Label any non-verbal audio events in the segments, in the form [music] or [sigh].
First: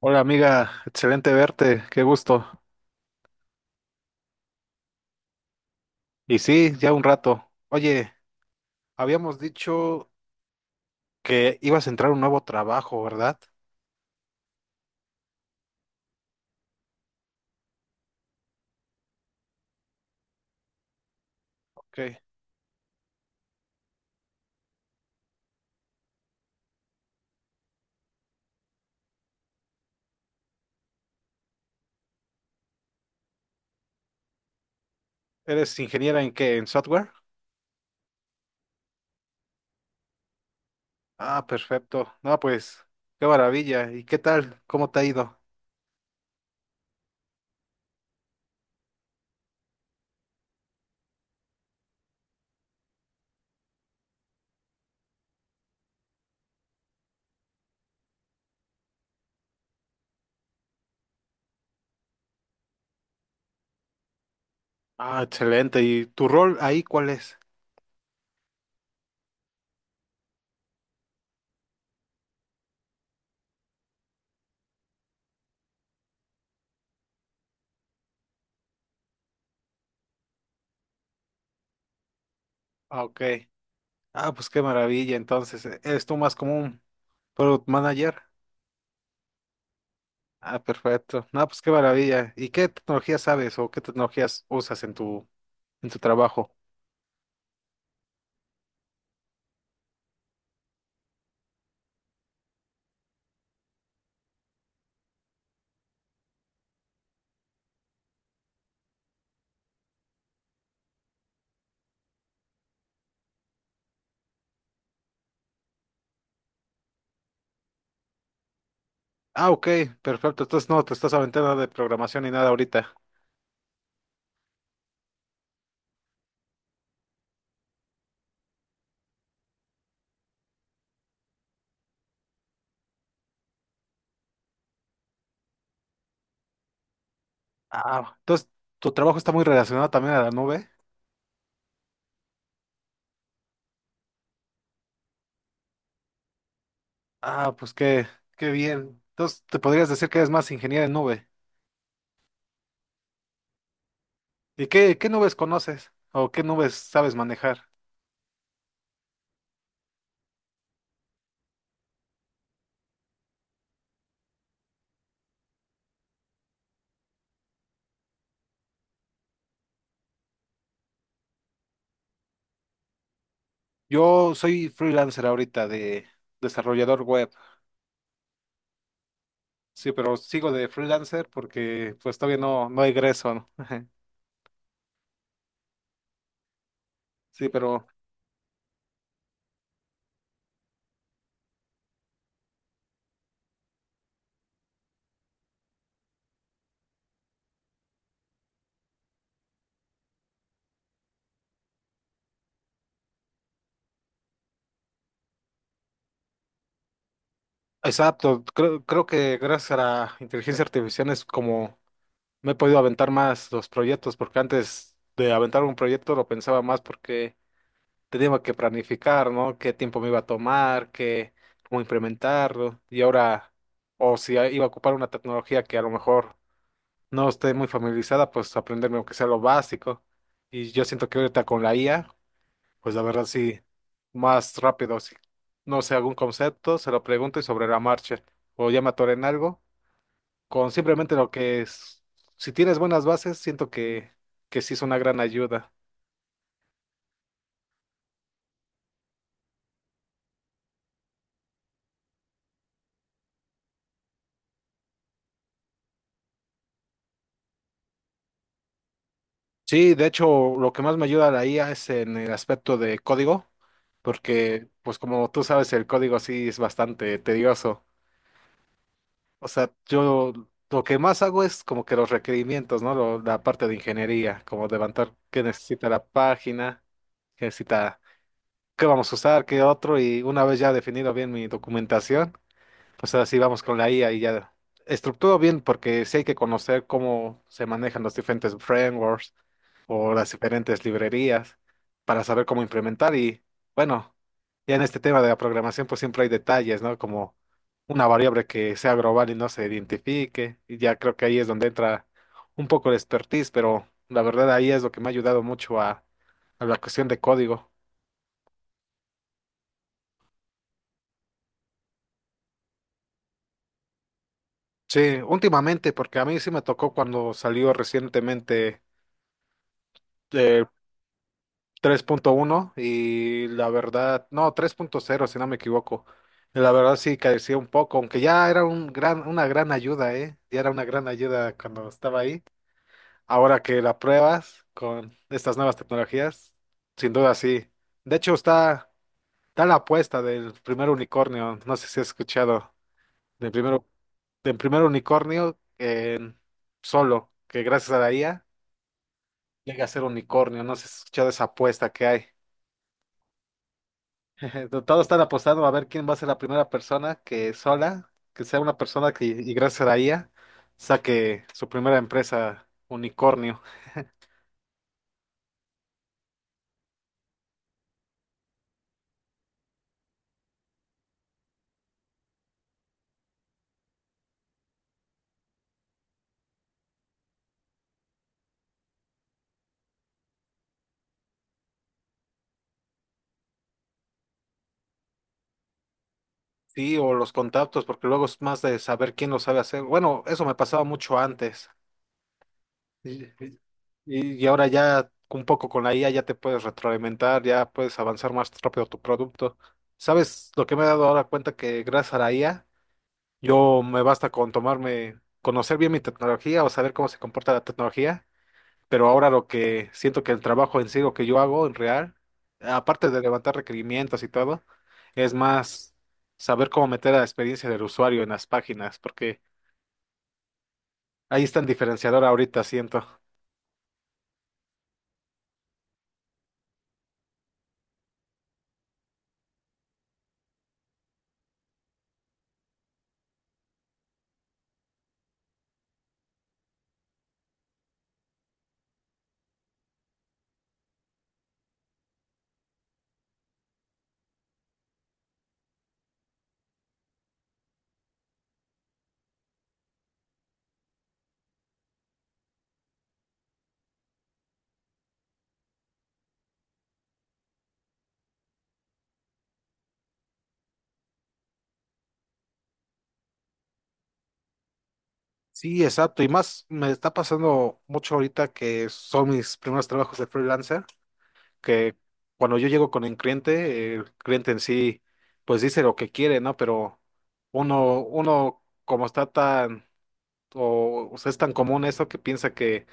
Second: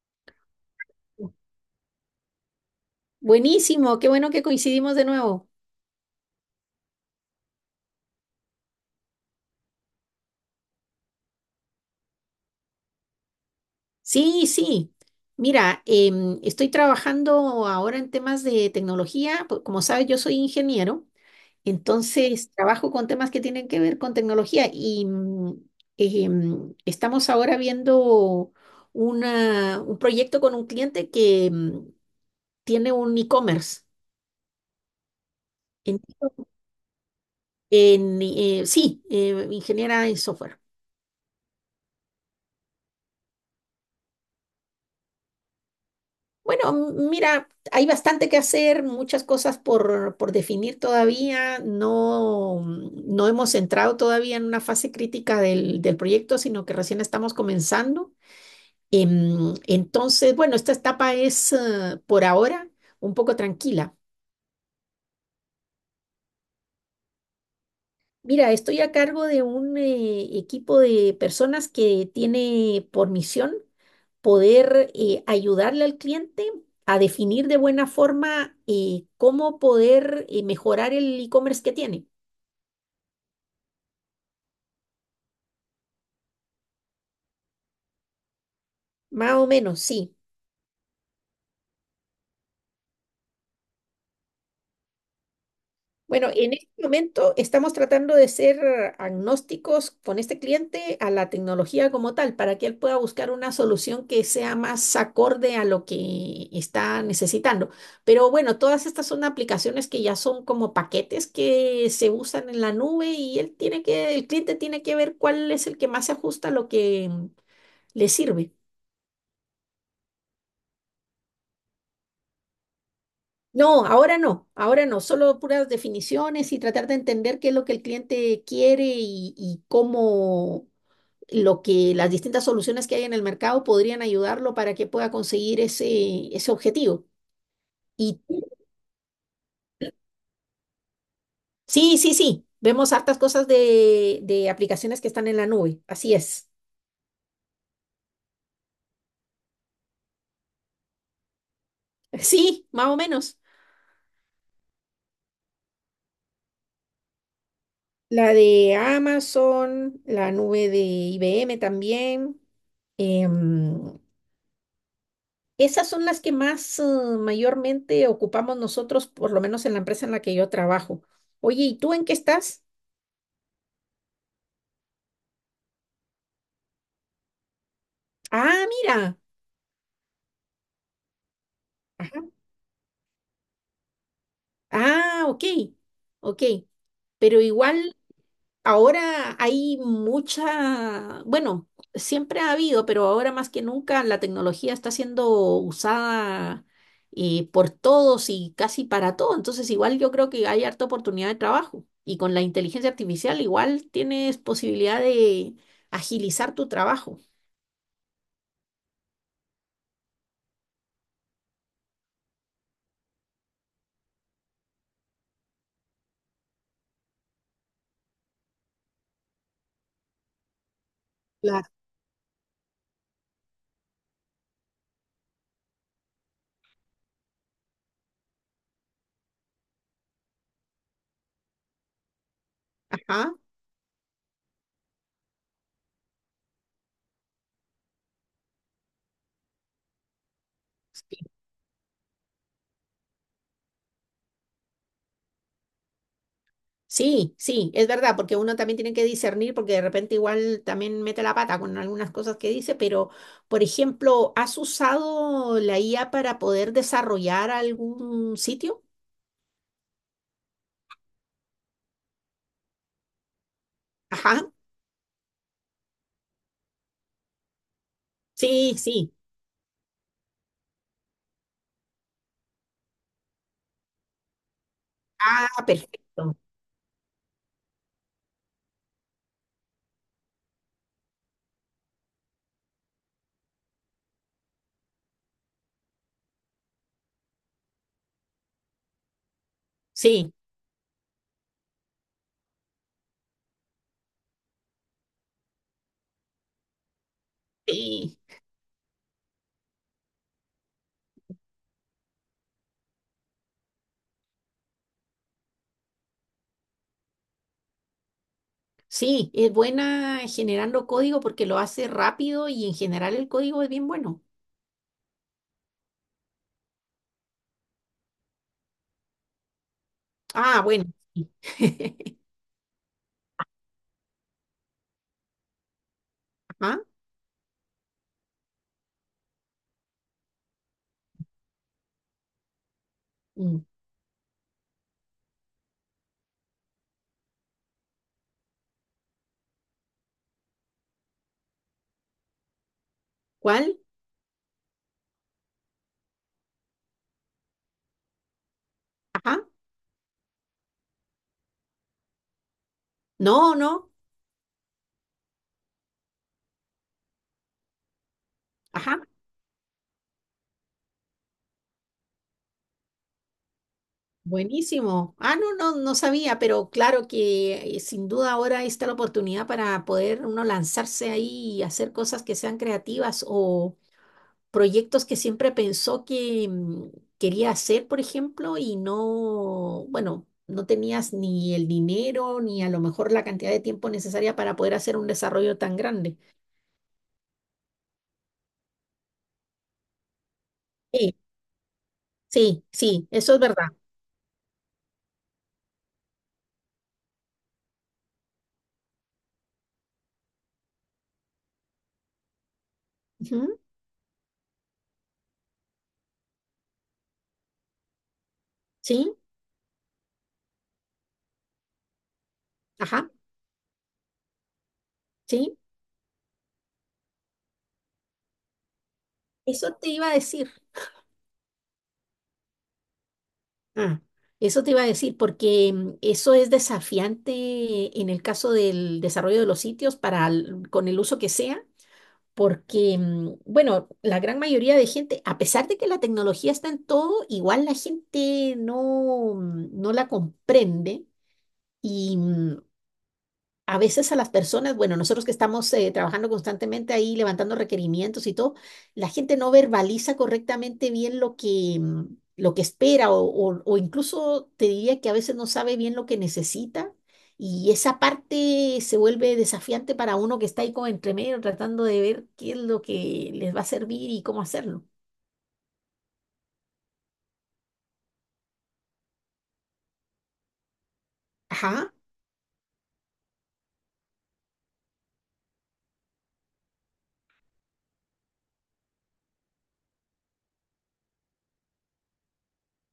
Hola amiga, excelente verte, qué gusto. Buenísimo, qué bueno que coincidimos de nuevo. Y sí, ya un rato. Oye, habíamos dicho que ibas a entrar a un nuevo trabajo, ¿verdad? Sí, sí. Mira, estoy trabajando ahora en temas de tecnología. Como sabes, yo soy ingeniero, Ok. entonces trabajo con temas que tienen que ver con tecnología y estamos ahora viendo un proyecto con un cliente que tiene un e-commerce. ¿Eres En, ingeniera en qué? ¿En software? Sí, ingeniera en software. Ah, perfecto. No, pues, qué maravilla. ¿Y qué tal? ¿Cómo te ha ido? Bueno, mira, hay bastante que hacer, muchas cosas por definir todavía. No hemos entrado todavía en una fase crítica del proyecto, sino que recién estamos comenzando. Entonces, bueno, esta etapa es, por ahora un poco tranquila. Ah, excelente. ¿Y tu rol ahí cuál es? Mira, estoy a cargo de un equipo de personas que tiene por misión poder ayudarle al cliente a definir de buena forma cómo poder mejorar el e-commerce que tiene. Ah, ok. Ah, pues qué maravilla. Entonces, ¿eres tú más como un product manager? Más o menos, sí. Ah, perfecto. No, pues qué maravilla. ¿Y qué tecnologías sabes o qué tecnologías usas en tu Bueno, trabajo? en este momento estamos tratando de ser agnósticos con este cliente a la tecnología como tal, para que él pueda buscar una solución que sea más acorde a lo que está necesitando. Pero bueno, todas estas son aplicaciones que ya son como paquetes que se usan en la nube y él tiene que, el cliente tiene que ver cuál es el que más se ajusta a lo que le sirve. Ah, ok, perfecto. Entonces no te estás aventando nada de programación ni nada ahorita. No, ahora no, ahora no, solo puras definiciones y tratar de entender qué es lo que el cliente quiere y cómo lo que las distintas soluciones que hay en el mercado podrían ayudarlo para que pueda conseguir ese objetivo. Ah, Y entonces tu trabajo está muy relacionado también a la nube. sí, sí, sí, vemos hartas cosas de aplicaciones que están en la nube, así es. Ah, pues qué, qué bien. Entonces te podrías decir que eres más ingeniero en nube. [laughs] Sí, más o menos. ¿Y qué, qué nubes conoces o qué nubes sabes manejar? La de Amazon, la nube de IBM también. Em, esas son las que más mayormente ocupamos nosotros, por lo menos en la empresa en la que yo trabajo. Oye, ¿y tú en qué estás? Yo soy freelancer ahorita de desarrollador web. Ah, mira. Sí, pero sigo de freelancer porque pues todavía no egreso, ¿no? [laughs] Ah, ok, ok. Pero Sí, pero igual ahora hay mucha, bueno, siempre ha habido, pero ahora más que nunca la tecnología está siendo usada por todos y casi para todo. Entonces igual yo creo que hay harta oportunidad de trabajo. Y con la inteligencia artificial igual tienes posibilidad de agilizar tu trabajo. exacto. Creo que gracias a la inteligencia artificial es como no he podido aventar más los proyectos porque antes de aventar un proyecto lo pensaba más porque tenía que planificar, ¿no? Qué tiempo me iba a tomar, qué, Claro. cómo implementarlo. Y ahora, o si iba a ocupar una tecnología que a lo mejor no esté muy familiarizada, pues aprenderme aunque sea lo básico. Y yo siento que ahorita con la IA, pues la verdad Ajá. sí, más rápido, si no sé algún concepto, se lo pregunto y sobre la marcha. O ya me atoré en algo, con simplemente lo Sí. que es, si tienes buenas bases, que sí es una gran ayuda. Sí, sí, es verdad, porque uno también tiene que discernir, porque de repente igual también mete la pata con algunas cosas que dice, pero, por ejemplo, ¿has usado la IA para poder desarrollar algún sitio? Sí, de hecho, lo que más me ayuda la IA es en el aspecto de código, Ajá, porque, pues como tú sabes, el código sí es bastante tedioso. sí, sí. O sea, yo lo que más hago es como que los requerimientos, ¿no? La parte de ingeniería, como levantar qué Ah, necesita la perfecto. página, qué necesita, qué vamos a usar, qué otro, y una vez ya definido bien mi documentación. Pues ahora sí vamos con la IA y ya estructuro bien porque sí hay que conocer cómo se manejan los diferentes frameworks o las Sí, diferentes librerías para saber cómo implementar y bueno, ya en este tema de la programación pues siempre hay detalles, ¿no? Como una sí, variable que sea global y no se identifique y ya creo que ahí es donde entra un poco el expertise, pero la verdad ahí es lo que me ha ayudado mucho a la cuestión de código. sí, es buena generando código porque lo hace rápido y en general el código es bien bueno. Sí, últimamente porque a mí sí me tocó cuando salió recientemente Ah, eh, bueno. Sí. [laughs] 3.1 y la verdad, no, 3.0 si no me equivoco. La Ajá. verdad sí carecía un poco, aunque ya era una gran ayuda, ¿eh? Ya era una gran ayuda cuando estaba ahí. Ahora mm, que la pruebas con estas nuevas tecnologías, sin duda sí. De hecho está, está la apuesta del primer unicornio, no sé si has escuchado, del ¿Cuál? primero, del primer unicornio en solo, que gracias a la IA Ajá. llega a ser unicornio, no sé si has escuchado esa apuesta que hay. No, no. [laughs] Todo está apostado a ver quién va a ser la primera persona que sola, que sea una Ajá. persona que, y gracias a la IA, saque su primera empresa unicornio. Buenísimo. Ah, no, no, no sabía, pero claro que sin duda ahora está la oportunidad para poder uno lanzarse ahí y hacer cosas que sean creativas o proyectos que siempre pensó que quería hacer, por ejemplo, y no, bueno, no tenías ni el dinero ni a lo mejor la cantidad de tiempo necesaria para poder hacer un desarrollo tan grande. Sí, o los contactos, porque luego es más de saber quién lo sabe hacer. Bueno, eso me pasaba Sí, mucho antes. sí, sí, Y, eso es verdad. y- y ahora ya un poco con la IA ya te puedes retroalimentar, ya puedes avanzar más rápido tu producto. ¿Sabes lo que me he dado ahora cuenta que gracias a la IA, Ujú. yo me basta con tomarme, conocer bien mi tecnología o saber cómo se comporta la tecnología pero Sí, ahora lo que siento que el trabajo en sí, lo que yo hago en real, aparte ajá, de levantar requerimientos y todo, es sí. más saber cómo meter a la experiencia del usuario en las páginas, porque Eso te iba a decir. ahí está el diferenciador ahorita, siento. Ah, eso te iba a decir, porque eso es desafiante en el caso del desarrollo de los sitios para con el uso que sea, porque, mm, bueno, la gran mayoría de gente, a pesar de que la tecnología está en todo, igual la gente no, mm, no la comprende. Y a veces a las personas, bueno, nosotros que estamos trabajando constantemente ahí, levantando requerimientos y todo, la gente no verbaliza correctamente bien lo que lo que espera o incluso te diría que a veces no sabe bien lo que necesita y esa parte se vuelve desafiante para uno que está ahí como entre medio tratando de ver qué es lo que les va a servir y cómo hacerlo. Sí, exacto, y más me está pasando mucho ahorita que son mis primeros trabajos de freelancer, Ajá. que cuando yo llego con el cliente en sí, pues dice lo que quiere, ¿no? Pero uno como está tan, o sea, es tan común eso que piensa que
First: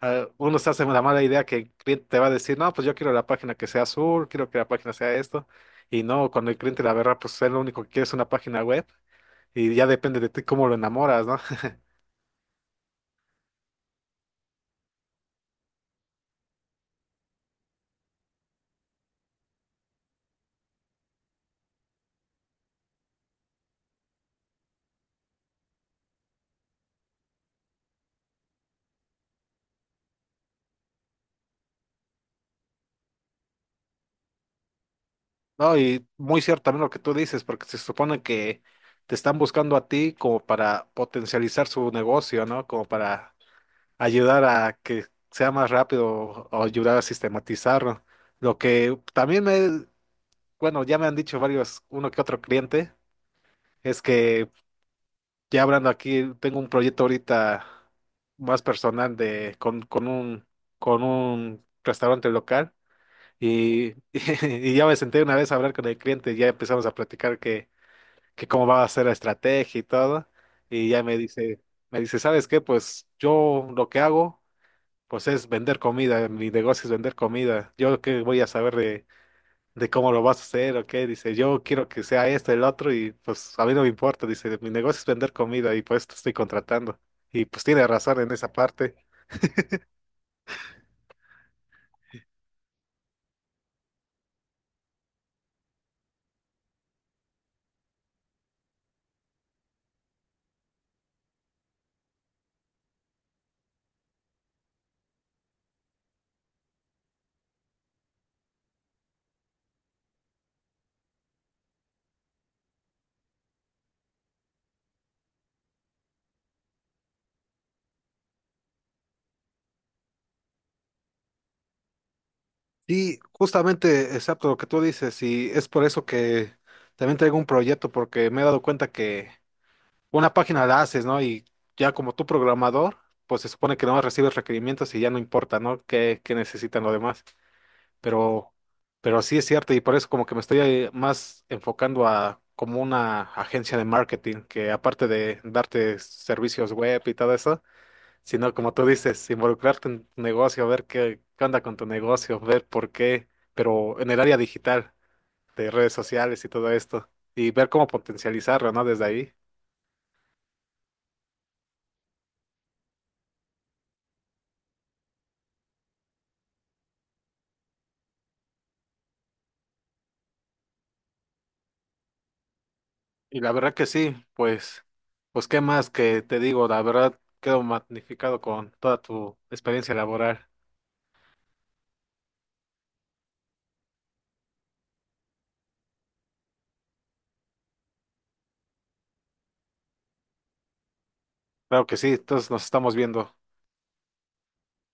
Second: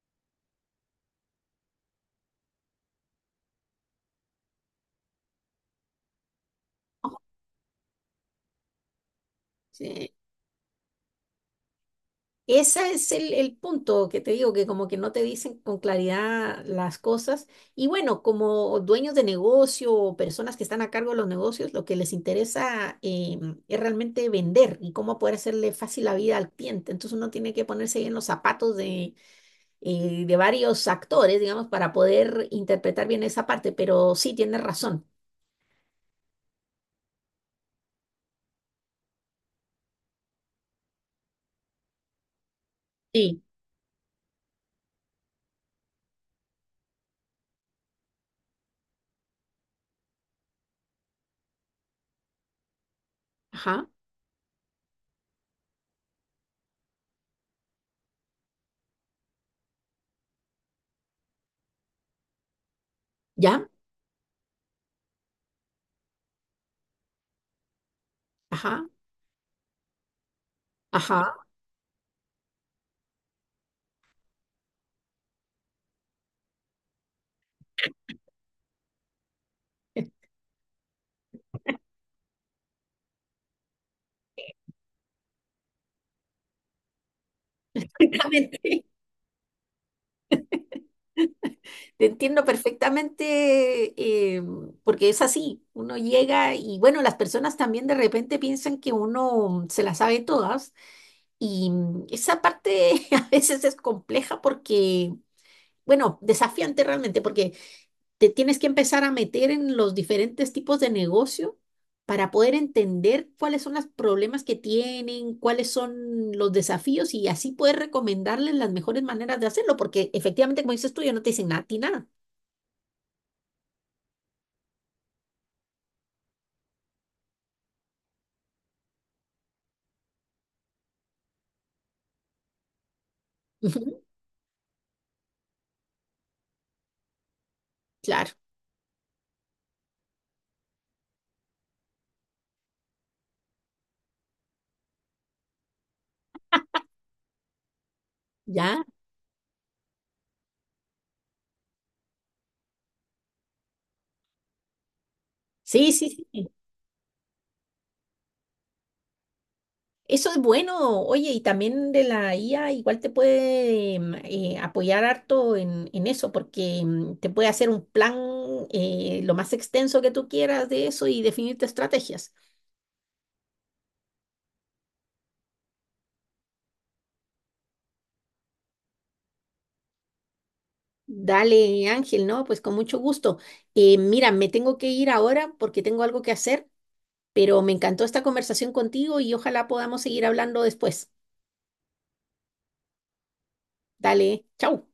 ah, uno se hace la mala idea que el cliente te va a decir, no, pues yo quiero la página que sea azul, quiero que la página sea esto. Y no, cuando el cliente, la verdad, pues es lo único que quiere es una página web y ya Sí. depende de ti cómo lo enamoras, ¿no? [laughs] Ese es el punto que te digo, que como que no te dicen con claridad las cosas. Y bueno, como dueños de negocio o personas que están a cargo de los negocios, lo que les interesa es realmente vender y cómo poder hacerle fácil la vida al cliente. Entonces uno tiene que ponerse ahí en los zapatos de varios actores, digamos, para poder interpretar bien esa parte. Pero sí, tienes razón. No, y muy cierto también lo que tú dices, porque se supone que te están buscando a ti como para potencializar su negocio, ¿no? Como para Sí. ayudar a que sea más rápido o ayudar a sistematizarlo. Lo que también me, bueno, ya me han dicho varios, uno que otro cliente, Ajá. es que ya hablando aquí, tengo un proyecto ahorita más personal de con un restaurante local ¿Ya? y, [laughs] y ya me senté una vez a hablar con el cliente, y ya empezamos a platicar que cómo va Ajá. a ser la estrategia y todo, y ya Ajá. Me dice, ¿sabes qué? Pues yo lo que hago pues es vender comida, mi negocio es vender comida. Yo qué voy a saber de cómo lo vas a hacer o qué. Dice, yo quiero que sea esto, el otro, y pues a mí no me importa. Dice, mi negocio es vender comida y pues te estoy contratando. Y pues tiene [laughs] razón en esa Seguramente. parte. Te entiendo perfectamente, eh, porque es así, uno llega y bueno, las personas también de repente piensan que uno se las sabe todas y esa parte [laughs] a veces es compleja porque, bueno, desafiante realmente, porque te tienes que empezar a meter en los diferentes tipos de negocio para poder entender cuáles son los problemas que tienen, cuáles son los desafíos y así poder recomendarles las mejores maneras de hacerlo, porque efectivamente, como dices tú, yo no te dicen nada, a ti nada. Y justamente, exacto lo que tú dices, y es por eso que también traigo un proyecto, porque me he dado cuenta que una página la haces, ¿no? Y ya como tú programador, pues se supone que no [laughs] recibes requerimientos y ya no importa, ¿no? ¿Qué, qué necesitan los demás? Claro, pero, pero sí es cierto y por eso como que me estoy más enfocando a como una agencia de marketing que aparte de darte servicios web y todo eso, sino como ya. tú dices, involucrarte en tu negocio, ver qué, qué onda con tu negocio, ver por qué, pero en el área digital de Sí, redes sí, sociales y sí. todo esto y ver cómo potencializarlo, ¿no? Desde ahí. Eso es bueno. Oye, y también de la IA igual te puede apoyar harto en eso, porque te puede hacer un plan lo más extenso que tú quieras de eso y definirte estrategias. Y la verdad que sí, pues, pues qué más que te digo, la verdad quedo magnificado con toda tu experiencia laboral. Dale, Ángel, ¿no? Pues con mucho gusto. Mira, me tengo que ir ahora porque tengo algo que hacer, pero me encantó esta conversación contigo y ojalá podamos seguir hablando después. Claro que sí, entonces nos estamos viendo. Dale, chau.